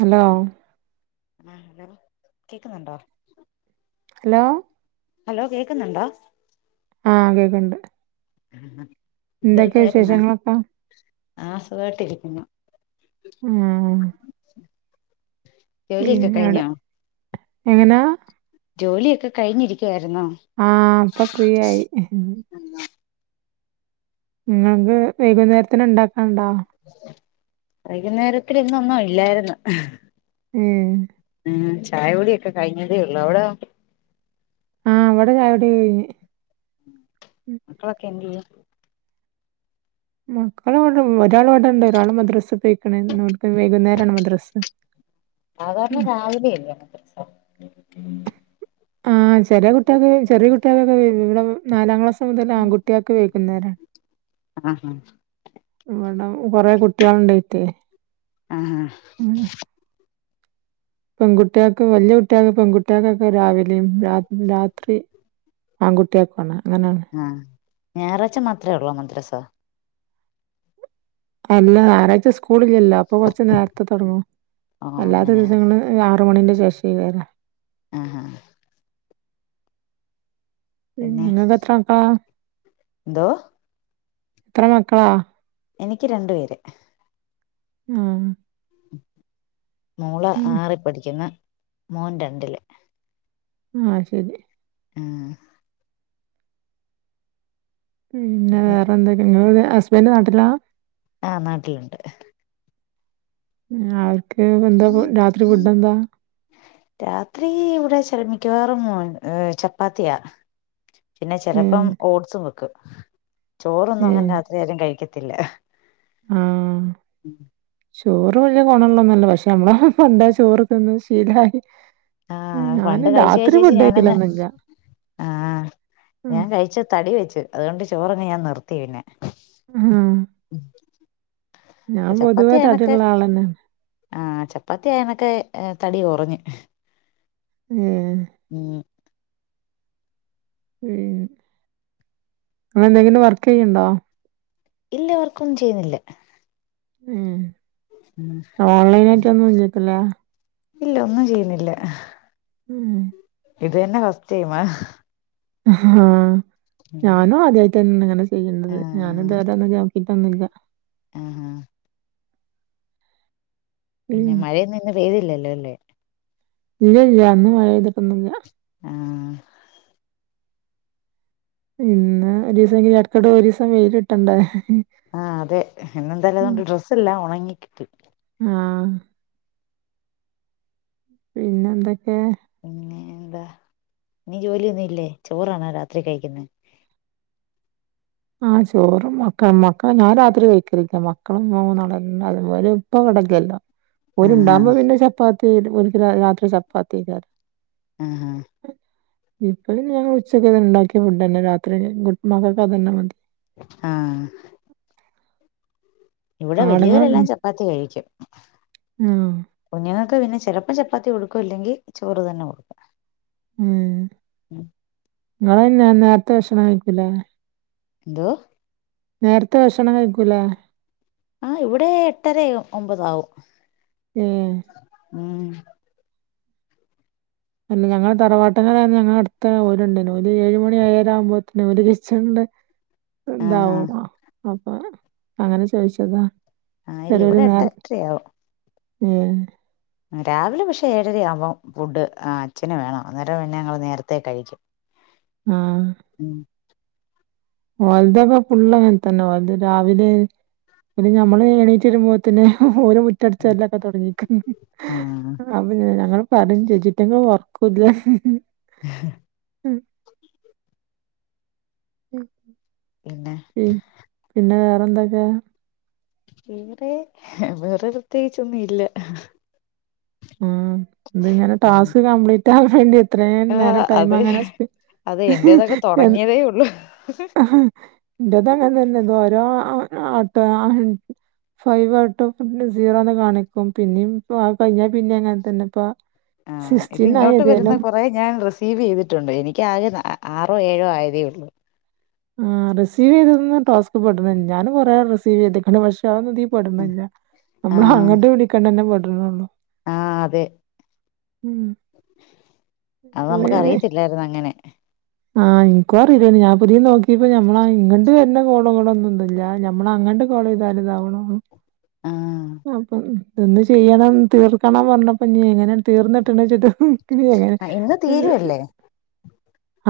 Hello ആ hello കേക്കുന്നുണ്ടോ hello hello കേക്കുന്നുണ്ടോ ആ കേക്ക്ൺണ്ട് പിന്നൊരു കാര്യ ന്നാ വിശേഷങ്ങളൊക്കെ ആ സുഖയിട്ടിരിക്കുന്നു ആഹ് ജോലിയൊക്കെ പിന്നടെ കഴിഞ്ഞോ എങ്ങനാ ജോലിയൊക്കെ കഴിഞ്ഞിരിക്കുവാരുന്നോ ആ പ്പൊ ഫ്രീയായി ങ്ങക്ക് വൈകുന്നേരത്തിന് ണ്ടാക്കാണ്ടോ വൈകുന്നേരത്തിന് ഇന്നൊന്നും ഇല്ലായിരുന്നു ഉം ഉം ചായകുടിയൊക്കെ കഴിഞ്ഞതേ ഒള്ളു അവടോ? ആഹ് ഇവടെ ചായകുടികഴിഞ്. മക്കളൊക്കെ എന്ത്യേ? മക്കളവ്ടെ ഒരാള് ഇവിടേണ്ട് ഒരാൾ മദ്രസ് പോയിക്കണ് ന്ന് ഓൽക്ക് വൈകുന്നേരാണ് മദ്രസ്സ സാധാരണ രാവിലെ അല്ലെ മദറസ? ആഹ് ചെല കുട്ടിയക്ക് ചെറിയ കുട്ടിയാക്കൊക്കെ വ ഇവിടെ നാലാം ക്ലാസ് മുതൽ ആൺകുട്ട്യാക്ക് വൈകുന്നേരാ ആഹ് ആഹ് ഇവിട കൊറേ കുട്ട്യാളിണ്ടായിറ്റേ ആ ഹാ മ്മ് പെൺകുട്ടിയാക്ക് വല്യ കുട്ട്യാക്ക്‌ പെൺകുട്ടിയാക്കൊക്കെ രാവിലേം രാ രാത്രി ആങ്കുട്ടിയക്കുവാണ് അങ്ങനെണ്. ആ ഞായറാഴ്ച്ച മാത്രേ ഓള്ളോ മദ്രസ? അല്ല ഞായറാഴ്ച്ച സ്കൂളില്ലല്ലോ അപ്പൊ കൊറച്ച് നേരത്തെ തൊടങ്ങും ഓ അല്ലാത്ത അങ്ങനെയ ദിവസങ്ങള് ആറ് മണിൻ്റെ ശേഷേക്കാരം ആഹ് ആഹ് പിന്നെ ഇങ്ങക്ക് എത്ര മക്കളാ എന്തോ എത്ര മക്കളാ എനിക്ക് രണ്ടു പേര് ആഹ് മോള് ഉം ആറി പഠിക്കുന്ന് മോൻ രണ്ടില് ആ ശരി ആഹ് ഉം ന്നെ വേറെന്തൊക്കെ ഇങ്ങളെ ഹസ്ബൻഡ് നാട്ടിലാ? ആ നാട്ടിലുണ്ട്. അവർക്ക് എന്താ രാത്രി ഫുഡ് എന്താ? രാത്രി ഇവിടെ. ശര മിക്കവാറും ഏഹ് ചപ്പാത്തിയാ പിന്നെ ഏ ചെലപ്പം ഓട്സും വെക്കും ചോറൊന്നും ഏ അങ്ങനെ രാത്രി ആരും കഴിക്കത്തില്ല. ആഹ് ചോറ് വല്യ കോണള്ളൊന്നുവല്ല പക്ഷെ നമ്മള് പണ്ടേ ചോറ് തിന്ന് ശീലായി ആ ഉം, ഞാന് പണ്ട് കഴിച്ച് രാത്രി കഴിച്ച് കഴിച്ച് ഫുഡ് ഞാനങ്ങ് കഴിക്കലൊന്നുമില്ല ആ ഉം ഞാൻ കഴിച്ച തടി വെച്ചു അതുകൊണ്ട് ചോറങ്ങ് ഞാൻ നിർത്തി പിന്നെ ഉം ഉം ഞാൻ പൊതുവേ തടിള്ള ആളെന്നെ ആ ചപ്പാത്തിയായന്നൊക്കെ തടി കൊറഞ് ഏ ഉം ഉം ങ്ങള് ന്തെങ്കിലും വർക്ക് ചെയ്യണ്ടോ? ഇല്ല വർക്കൊന്നും ചെയ്യുന്നില്ല. ഉം ഓൺലൈൻ ആയിട്ട് ഒന്നും ഇല്ലേക്കുലേ ഇല്ല ഒന്നും ചെയ്യുന്നില്ല. ഉം. ഇത് തന്നെ ഫസ്റ്റ് ടൈമാ. ആഹ് ഞാനും ആദ്യയിട്ട് തന്നെണ് ഇങ്ങനെ ചെയ്യ്ന്നത് ഞാനും ആഹ് ഇതു വരേ ഒന്നും ചെയാ ഇതൊന്നുല്ല ആഹ് അഹ് പിന്നെ ഉം. മഴയൊന്നും ഇന്ന് പെയ്തില്ലല്ലോല്ലേ. ഇല്ല ഇല്ല ഇന്ന് മഴ പെയ്തിട്ട് ഒന്നുല്ല. ആഹ് പിന്നെ ഒരു ദിവസം ഇടയ്ക്കിടെ ഒരു ദിവസം വെയിൽ കിട്ടണ്ടേ. ആഹ് അതെ എന്നന്നെന്തായാലും അതുകൊണ്ട് ഡ്രസ്സ് എല്ലാംഉണങ്ങി കിട്ടി. ആഹ് പിന്നെ എന്തൊക്കെ- പിന്നെ എന്താ ഇനി ജോലിയൊന്നും ഇല്ലേ ചോറാണോ രാത്രി കഴിക്കുന്ന ആഹ് ചോറും മക്ക മക്ക ഞാൻ രാത്രി കഴിക്കലില്ല മക്കളും മൂന്നാളും ന്നെ വല് ഇപ്പ ഇവടെല്ല്യല്ലോ. [inaudible] ഓര് ഉണ്ടാകുമ്പോ പിന്നെ ചപ്പാത്തി ഓർക്ക് രാത്രി ചപ്പാത്തി കറി ആഹ് ആഹ് ഇപ്പഴും ഞാൻ ഉച്ചക്ക് ണ്ടാക്കിയ ഫുഡ്ന്നെ രാത്രി ഗുഡ് മക്കൾക്ക് അതന്നെ മതി. ആഹ് ഇവിടെ ആണുങ്ങൾ വല്യവരെല്ലാം ഉം ചപ്പാത്തി കഴിക്കും. ആഹ് കുഞ്ഞുങ്ങക്ക് പിന്നെ ചിലപ്പോ ചപ്പാത്തി കൊടുക്കും ഇല്ലെങ്കി ചോറ് തന്നെ കൊടുക്കും. ഉം ങ്ങള് അയ്ന് നെനേരത്തെ ഭക്ഷണം കഴിക്കൂലേ? ന്തോ? നേരത്തെ ഭക്ഷണം കഴിക്കൂലേ? ആഹ് ഇവിടെ എട്ടര ഒമ്പത് ആകും. ഏഹ് ഉം. അല്ല ഞങ്ങള് തറവാട്ടിൽ ഞങ്ങളെ അടുത് ഓരുണ്ടനു ഓല് ഏഴ് മണി ഏഴര ആഉമ്പോ നോല്കിച്ചണ്ട് ആഹാ ഇതാവു അപ്പൊ അങ്ങനെ ചോയ്ച്ചതാ ആഹ് ഇല്ല ചെലേരു ഇവിടെ നേര് എട്ടരയാവും ഏഹ് രാവിലെ പക്ഷെ ഏഴര ആവാം ഫുഡ് ആഹ് അച്ഛന് വേണം അന്നേരം ഞങ്ങൾ നേരത്തെ കഴിക്കും. [inaudible] ആഹ് ഉം. ഓൽതകെ ഫുള്ള് അങ്ങൻതന്നെ ഓൽത് രാവിലെ പിന്നെ ഞമ്മള് എണീറ്റ് വരുമ്പോതിന് ഓര് മുറ്റടിചാര്ല്ലൊക്കെ തുടങ്ങിക്കും. ആഹ് അപ്പോ ഞങ്ങൾ പറയും ചേച്ചിക്ക് ഒന്നും ഉറക്കുല്ലേ ഉ [inaudible] ഉം. പിന്നെ ഈ പിന്നെ വേറെന്തൊക്കെ? വേറെ വേറെ പ്രത്യേകിച്ചൊന്നും ഇല്ല. ആഹ് ഇതുങ്ങനെ ഉം ടാസ്ക് കംപ്ലീറ്റ് ആകാൻണ്ടി. ഇത്രേ ആഹ് നേരം ടൈം അത് അങ്ങനെ സ്പ അത് എന്റേതൊക്കെ തൊടങ്ങിയതേ ഉള്ളൂ ന്റെത് അങ്ങനെ തന്നെത് ഓരോ ആ ആട്ട ഫൈവായിട്ടും ഫുള്ള് സീറോന്ന് കാണിക്കും പിന്നിം പ്പ അത് കയിഞ്ഞാ പിന്ന അങ്ങൻത്തന്നെ പ്പൊ ആഹ് ഇതിങ്ങോട്ട് വര്ന്ന കൊറേ ഞാൻ റിസീവ് ചെയ്തിട്ടുണ്ട് എനിക്കാകെ അ ആറോ ഏഴോ ആയതേ ഉള്ളൂ ആഹ് റിസീവ് ചെയ്തതൊന്നും ടാസ്ക് പെട്ണില്ല ഞാന് കൊറേ റിസീവ് ചെയ്ത്ക്ക്ണ് പക്ഷെ അതൊന്നിതീ പെട്ണില്ല ആഹ് നമ്മളങ്ങട്ട് വിളിക്ക്ണന്നെ പെട്ണൊള്ളു ആഹ് അതെ അത് നമ്മക്കറിയായ്റ്റല്ലെ എല്ലാര്ന്നു അങ്ങനെ ആഹ് ഇൻക്കു അറീലേയ്ന് ഞാപ്പെതീ നോക്കേപ്പോ നമ്മളെ ഇങ്ങണ്ട് വര്ന്ന കോളുകളൊന്നുംന്ത്ല്ല നമ്മളങ്ങണ്ട് കോളെയ്താല്താവ്ണൊള്ളു ആഹ് അപ്പം ഇതിന്ന് ചെയ്യണം തീർക്കണം പറഞ്ഞപ്പംഞ്ഞ് എങ്ങനെയാ തീർന്നിട്ട്ണ്ച്ച്ട്ട് ആഹ് ഇന്ന് തീരുവല്ലേ [unintelligible]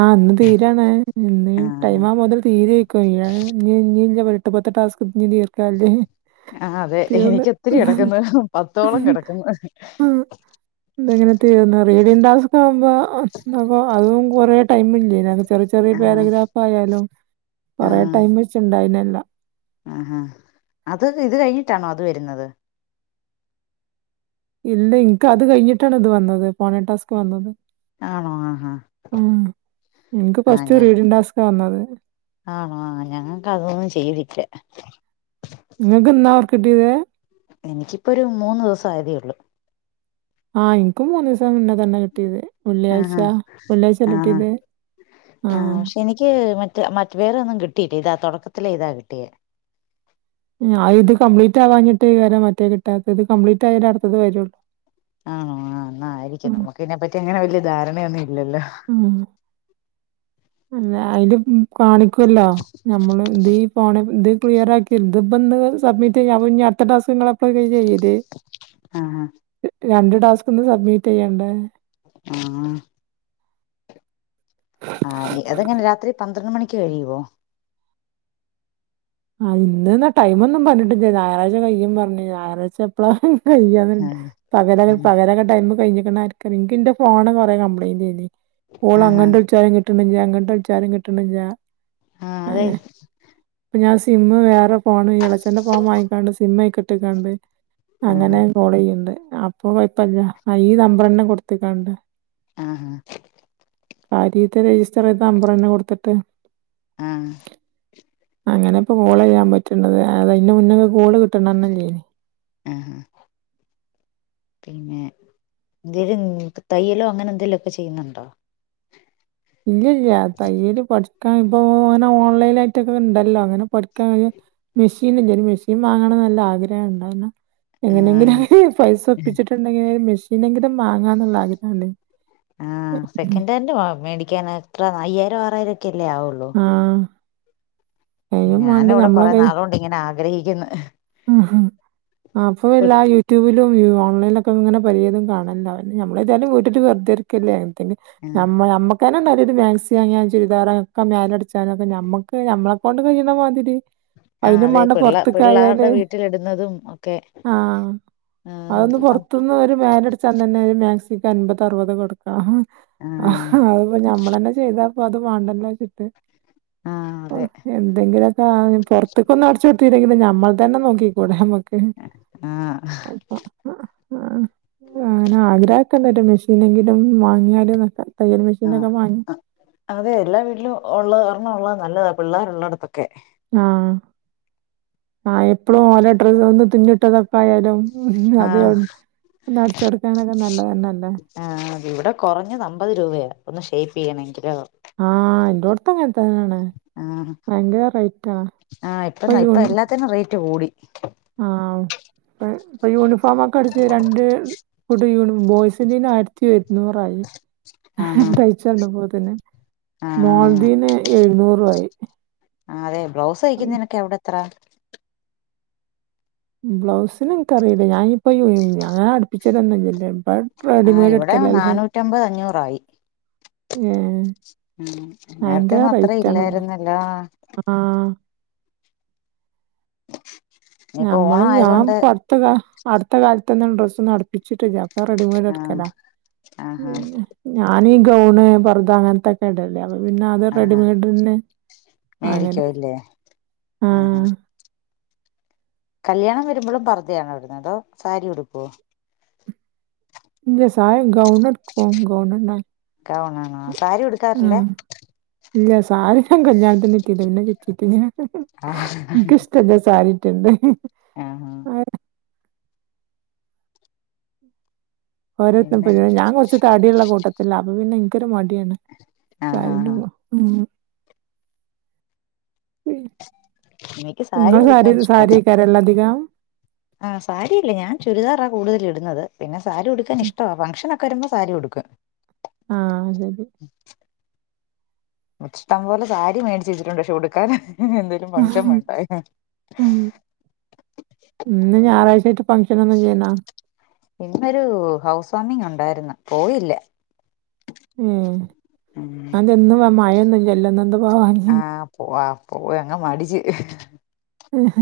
ആഹ് ഇന്ന് തീരാണ് ഇന്ന് ആഹ് ടൈമാവുമ്പോത്തിന് തീര്യ് കയ്യാൻ ഇഞ്ഞ് ഇഞ്ഞീല്ലെ എട്ട് പത്ത് ടാസ്ക് ഇഞ്ഞ് തീർക്കാല്ലേ ആഹ് അതെ തീർന്ന് എനിക്കൊത്തിരി കെടക്ക്ന്നു പത്തോളം കെടക്ക്ന്നു ഉം ഇതെങ്ങനെ തീർന്നാറിയ റീഡിംങ്ങ് ടാസ്ക്കാകുമ്പോ അപ്പൊ അതും കൊറേ ടൈമില്ലേ ഇതിനകത്ത് ചെറിയ ചെറിയേ ആഹ് പേരഗ്രാഫായാലും കൊറെേ ടൈം വെച്ച്ണ്ടായ്നല്ലാം ആഹ് അത് ഇത് കയിഞ്ഞിട്ടാണോ അത് വരുന്നത് ഇല്ല ഇൻക്കത് കയിഞ്ഞിട്ടാണ് ഇത് വന്നത് ഫോണെ ടാസ് ക്ക് വന്നത് ആണോ ആഹാ ഉം ഇൻക്ക് ആഹ് ഫസ്റ്റ് ഞാൻ റീഡിംങ്ങ് ടാസ് ക്ക് വന്നത് ആണോ ആ ഞങ്ങക്കതൊന്നും ചെയ്തില്ല ഇങ്ങക്ക്ന്നാ വർക്ക് കിട്ട്യേത് എനിക്കിപ്പൊരു മൂന്ന് ദിവസം ആയതേള്ളൂ ആഹ് ഇൻകും മൂന്നീസം മുന്നെ തന്നെ കിട്ടീത് ആഹ് ഹാ ആഹ് ഹാ ആ പക്ഷെനി ക്ക് മറ്റേ മറ്റെ വേറൊന്നും കിട്ടിയിട്ടി ഇതാ തുടക്കത്തിലിതാ കിട്ടിയേ ആഹ് ഇത് കംപ്ലീറ്റാവാഞ്ഞിട്ട് കാരം മറ്റേ കിട്ടാത്തത് ഇത് കാപ്ലീറ്റായിട്ട് അട്ത്തത് വരൊള്ളൂ ആണോ ആഹ് എന്നായിരിക്കണം നമുക്കീനെപ്പറ്റി അങ്ങനെ വല്ല്യ ധാരണയൊന്നുല്ലല്ലോ ആഹ് പിന്നെ അയ്ല് കാണിക്കുല്ലോ ഞമ്മള് ഇത് ഫോണ് ഇത് ക്ലിയറാക്കി ഇത്പ്പന്ന് സബ്മിറ്റ് ചെയ്യും അപ്പൊ പിന്നെ അട്ത്ത ടാസ്ക് ഇങ്ങളെപ്പളെയ്ക ചെയ്ത് ആഹ് രണ്ട് ടാസ്ക്ന്ന് സബ്മിറ്റെയ്യണ്ടേ ആഹ് ആഹ് അതെങ്ങനെ രാത്രി പന്ത്രണ്ട് മണിക്ക് കഴിയുവോ ആ ഇന്നന്ന ടൈമൊന്നും പർഞ്ഞിട്ടില്ല ഞായറാഴ്ച കയ്യും പർഞ്ഞ് ഞായറാഴ്ച്ചെ പ്പളാ കയ്യാന്ന് ആഹ് പകലൊക്കെ ആഹ് പകലൊക്കെ ടൈമ് കഴിഞ്ഞ്ക്ക്ണാ ൻക്കറിൻക്കിന്റെ ഫോണ് കൊറേ കംപ്ലയ്ൻ്റേന് ആഹാ കോളങ്ങണ്ട് വിൾച്ചാലും കിട്ട്ണില്ല അങ്ങണ്ട്ൾച്ചാലും കിട്ട്ണില്ല ആഹ് അതെ പ്പൊ ഞാൻ സിമ്മ് വേറെ ഫോണ് എളച്ചന്റെ ഫോൺ വാങ്ങിക്കാണ്ട് സിമ്മയ്ക്ക്ട്ട്ക്കാണ്ട് ആഹാ അങ്ങനെ കോളെയ്യ്ണ്ട് അപ്പൊ കൊയ്പ്പല്ല്യ അ ഈ നമ്പറെന്നെ കൊട്ത്ത്ക്കാണ്ട് ആഹ് ഹാ കാര്യേത്തെ രജിസ്റ്ററെയ്ത നമ്പറെന്നെ കൊട്ത്ത്ട്ട് ആഹ് അങ്ങനേപ്പൊ കോളെയ്യാൻ പറ്റ്ണത് ആ അയ്ൻ്റെ മുന്നൊക്കെ കോള് കിട്ട്ണന്നല്ലേയ്ന് ആഹ് ഹാ പിന്നെ എന്തേലും തയ്യലോ അങ്ങനെന്തേലൊക്കെ ചെയ്യ്ന്ന്ണ്ടോ ഇല്ല്യല്ല്യ തയ്യല് പഠ്ക്കാൻ ഇപ്പൊ അങ്ങനെ ഓൺലൈനായിട്ടൊക്കെ ഇണ്ടല്ലോ അങ്ങനെ പഠ് ക്കാന് മെഷീനില്ല ഒര് മെഷീൻ വാങ്ങണം നല്ലാഗ്രഹണ്ട് അതൊന്ന് എങ്ങനെങ്കിലും ആഹ് പൈസ ഒപ്പിച്ചിട്ടുണ്ടെങ്കിൽ മെഷീനെങ്കിലും വാങ്ങാന്നുള്ള ആഗ്രഹണ്ട് ആ സെക്കൻറ് ഹാൻഡ് മേടിക്കാൻ എത്ര അയ്യായിരം ആറായിരം ഒക്കെ അല്ലേ ആവുള്ളൂ ആഹ് അയ്നും മാണ്ടെ ഞാനിവിടെ ഞമ്മള കൊറെ കൈ നാളുകൊണ്ട് ഇങ്ങനെ ആഗ്രഹിക്ക്ന്നു ഉം ഉം അപ്പൊ എല്ലായ് യൂട്യൂബിലും ഓൺലൈലൊക്കെ ഇങ്ങനെ പലേതും കാണല്ണ്ട് അവ ഞമ്മളേതാലും വീട്ട്ല് വെറ്തെര്ക്കല്ലെ അങ്ങൻത്തന്നെ ആഹ് നമ്മള് നമ്മ ക്കന്നെണ്ടാവൂലെ ഒരു മാക്സ്യാങ്ങി ചുരിദാറ് ഒക്കെ മേലടിച്ചാനൊക്കെ നമ്മക്ക് ഞമ്മളെ കൊണ്ട് കയ്യ്ണ മാതിരി ആ അയ്നും അതെ മാണ്ടെ പിള്ള പാെറ്ത്ത്ക്കായാല് ല് പിള്ളാരുടെ വീട്ടിലിടുന്നതും ഒക്കെ ആഹ് ആ അഒന്ന് പൊർത്ത്ന്ന് ഒര് മേലട് ച്ചാൻതന്നെ ഒരു മാക്സിക്ക് അൻപത് അറ്പത് കൊടുക്കണം ആ അത്പ്പോ ഞമ്മളന്നെ ചെയ്താ പ്പോ അത് മാണ്ടല്ലോച്ചിട്ട് ആ അതെ അഅ് എന്തെങ്കിലെ ആഹ് ന്നിപൊറത്ത്ക്കാെന്നു അട്ച്ച് കൊട്ത്തീല്ലെങ്കിലും നമ്മൾന്നെ നോക്കി- ക്കിക്കൂടെ നമ്മക്ക് ആ അപ്പ ആഹ് അങ്ങനെ ആഗ്രഹൊക്കെണ്ടെരു മെഷീനെങ്കിലും വാങ്ങിയാല് ന്നൊക്കെ തയ്യൽ ആ മെഷീനാെക്കെ വാങ്ങി അതെ എല്ലാ വീട്ടിലും ഒള്ളത് ഒരെണ്ണം ഉള്ളത് നല്ലതാ പിള്ളേരുള്ളടത്തൊക്കെ ആഹ് ആഹ് എപ്പളും ഓല ഡ്രസ് ഒന്ന് തുന്ന്ട്ടതൊക്കെ ആയാലും ഉ ആ അതിക ന്നഅട്ച്ചെട്ക്കാനൊക്കെ നല്ലതന്നെല്ലോം ആഹ് ഇവിടെ കാെറഞ്ഞത് അമ്പത് രൂപയാ ഒന്ന് ഷേയ്പ്പെയ്യിണങ്കിലോ ആഹ് എല്ലോട്ത്തും അങ്ങൻത്തന്നെണ് ആ ഭയങ്കര റെയ്റ്റാ ഇപ്പൊ യൂൺ ത്തന്നെ റെയ്റ്റ് കൂടി ആഹ് ഇപ്പ് ഇപ്പൊ യൂണിഫോമൊക്കെ അടിച്ച് രണ്ട് കുട്ടം യൂണി ബോയ്സിന്റീന് ആയിരത്തി ത്തി ഒരുന്നൂറായി ആ തയ്ച്ചന്നപ്പോത്ത്ന് ആ മോൾതീന് എഴുന്നും ആയി ആതെ ബ്ലൗസ് തഴ്ക്കുന്നെനാെക്കെ അവ്ടെ എത്രാ ബ്ലൗസിന് ഇൻക്കറീല്ല ഞാനിഇപ്പ ഈ പിന്നങ്ങനെ അട്പ്പിച്ചലൊന്നുല്ലല്ലോ ആഹ് ഇവടെ നാന്നൂറ്റമ്പത് അഞ്ഞൂറായി ഏഹ് ഉം ഭയങ്കര നേരത്തെന്നും അത്ര റേറ്റാണ്. ഇല്ലായിരുന്നല്ലോ ആഹ് ഇനിയിപ്പോ ഞമ്മള് ഓണം ഞാം ആയതൊണ്ട് ഇപ്പ അടുത്തകാ അട്ത്ത കാലത്താെന്നും ഡ്രസാെന്നും അട്പ്പിച്ചിട്ടില്ല ക്കെ റെഡിമേഡ് ആ ഇട്ക്കലാ ആഹാ ഞാന് ഈ ഗൗണ് പർദാ അങ്ങനത്താെക്ക് ക്കെ ഇടല് അപ്പൊ പിന്നെ അത് ആഹാ റെഡിമെയ്ഡ്ന്നെ മേടിക്കോ വാങ്ങല് ഇല്ലേ ആഹ് ആഹ് കല്യാണം വരുമ്പളും പർദ്ധയാണോ ഇട്ന്നത് സാരി ഉടുക്കാേ ല്ല സാര ഗൗണ് ട്ക്കും ഗൗണന്നെ ഗൗണാണോ സാരി ഉടുക്കാറില്ല ഇല്ല സാരി ഞാൻ കല്യാണത്തിന് ചുറ്റ്യാതാ പിന്നെ ചുറ്റീട്ടില്ല ആഹ് ഇൻകിഷ്ട്ടല്ല സാരി ഉറ്റ്ന്ന്ത് ആഹ് ആ ഓരോരുത്തർ പിന്നെ [unintelligible] ഞാൻ കാെറച്ച് തടിള്ള കൂട്ടത്തിലാ അപ്പൊ പിന്നെ ഇൻക്കൊരു മടിയാണ് ആഹ് ആഹ് സാരിറ്റുമ്പോ ഉം [inaudible] എനിക്ക് ഇങ്ങള് സാരി ഉടുക്കാൻ ഇഷ്ടവാ സാര്യെക്കാരല്ലേ അധികം ആഹ് സാരിയല്ല ഞാൻ ചുരിദാറാ കൂടുതല് ഇട്ന്നത് പിന്നെ സാരി ഉടുക്കാൻ ഇഷ്ടവാ ഫംഗ്ഷനൊക്ക് ക്കെ വരുമ്പം സാരി ഉടുക്കും ആഹ് അഅ്സരി ഇഷ്ടം പോലെ സാരി മേടിച്ച് വെച്ചിട്ടുണ്ട് പക്ഷെ ഉടുക്കാൻ എന്ത് ന് ഫംഗഷൻവേണ്ടേ അയിന് ഉം ഇന്ന് ഞായറാഴ്ച ആയിട്ട് ഫങ്ഷൻ ഒന്നും ഇല്ലല്ലോ ഇന്നൊരു ഹൗസ് വാമിങ് ഉണ്ടായിരുന്നു പോയില്ല ഏഹ് ഉം ആന്തെ ഇന്ന് മ മഴയൊന്നുല്ലല്ലോ ഇഎന്താ പോവാഞ്ഞെ പോവാ പോവെഅങ്ങ് മടിച്ച് ആഹ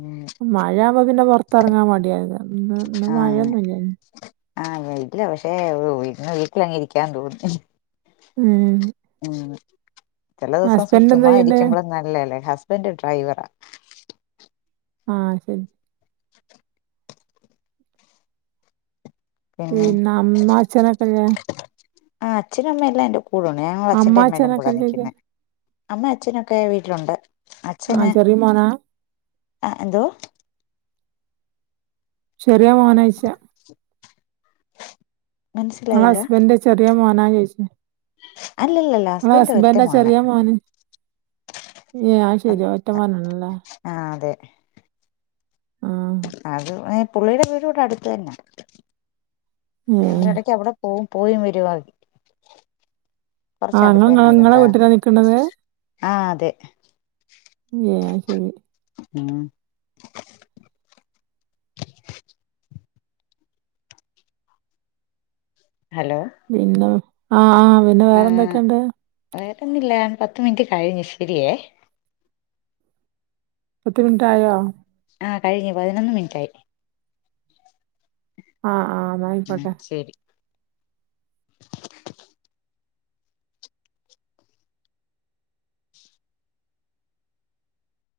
ഉം മഴ ആവുമ്പോ പിന്നെ പൊറത്തറങ്ങാൻ മട്യായ്ക്കാരം ഇന്ന് ആഹ് മഴയൊന്നുംല്ലല്ല് ആഹ് വിട്ടില്ല പക്ഷെ ഇന്ന് വീട്ടിലങ്ങ് ഇരിക്കാൻ തോന്നി ഉം ഉം ചില ദിവസം സൂക്ഷ ഹസ്ബൻഡ് എന്താ ചുമ്മ ചെയ്യണ്ടേ ഇരിക്കുമ്പോളും നല്ലത്അല്ലേ ഹുസ്ബൻഡ് ഡ്രൈവറാ ആഹ് ശരി പിന്നെ പിന്ന അമ്മ ആഛനക്കല്യാ ആഹ്ച്ഛനും അമ്മയല്ല എ്ന്റെ കൂടെ ഉണ്ട് ഞന് ഞങ്ങടാ അച്ഛന്റെ അമ്മേയുടെ കൂടാ അമ്മാച്ചനൊക്കെല്ലേ നിൽന്നുന്നത് അമ്മ അച്ഛനൊക്കെ വീട്ടിലുണ്ട് അച്ഛന് ആഹ് ചെറിയ മോനാ ആഹ് എന്തോ ചെറിയ മോനാഴ്ച്ച ഞളെ മനസ്സിലായില്ല ഹസ്ബൻന്റെ ചെറിയ മോനാ ചോയിച്ചത് അല്ലല്ലല്ല നിങ്ങളാ ഹസ്ബൻഡ് ഒറ്റ ഹസ്ബന്റെ മോനാ ചെറിയ മോന് ആഹ് ശരിയാ ഒറ്റ മോൻ ആണല്ല ആഹ് അതെ ആഹ് അത് പുള്ളിയുടെ വീട് ഇവിടെ അടുത്ത് തന്നെയ ഏ ഞങ്ങൾ ഇടക്ക് ആവിടെ ഓ പോയിയും വരുവാ ആ കുറച്ചടുത്ത് ഇങ്ങള് തന്നെ ആതൊണ്ട ഇങ്ങളെ വീട്ടിലാ നിക്ക്ണത് ആഹ് അതെ ആഹ് ശരി ഉം ഹലോ പിന്നെ ആഹ് ആഹ് പിന്നെ വേറെ എന്തൊക്കെയുണ്ട് വേറെന്നില്ല പത്ത് മിനിറ്റ് കഴിഞ്ഞു ശരിയേ പത്ത് മിനിറ്റ് ആയോ ആഹ് കഴിഞ്ഞ് പതിനൊന്ന് മിനിറ്റായി ആഹ് ആഹ് ഉം ആയിക്കോട്ടെ ശരി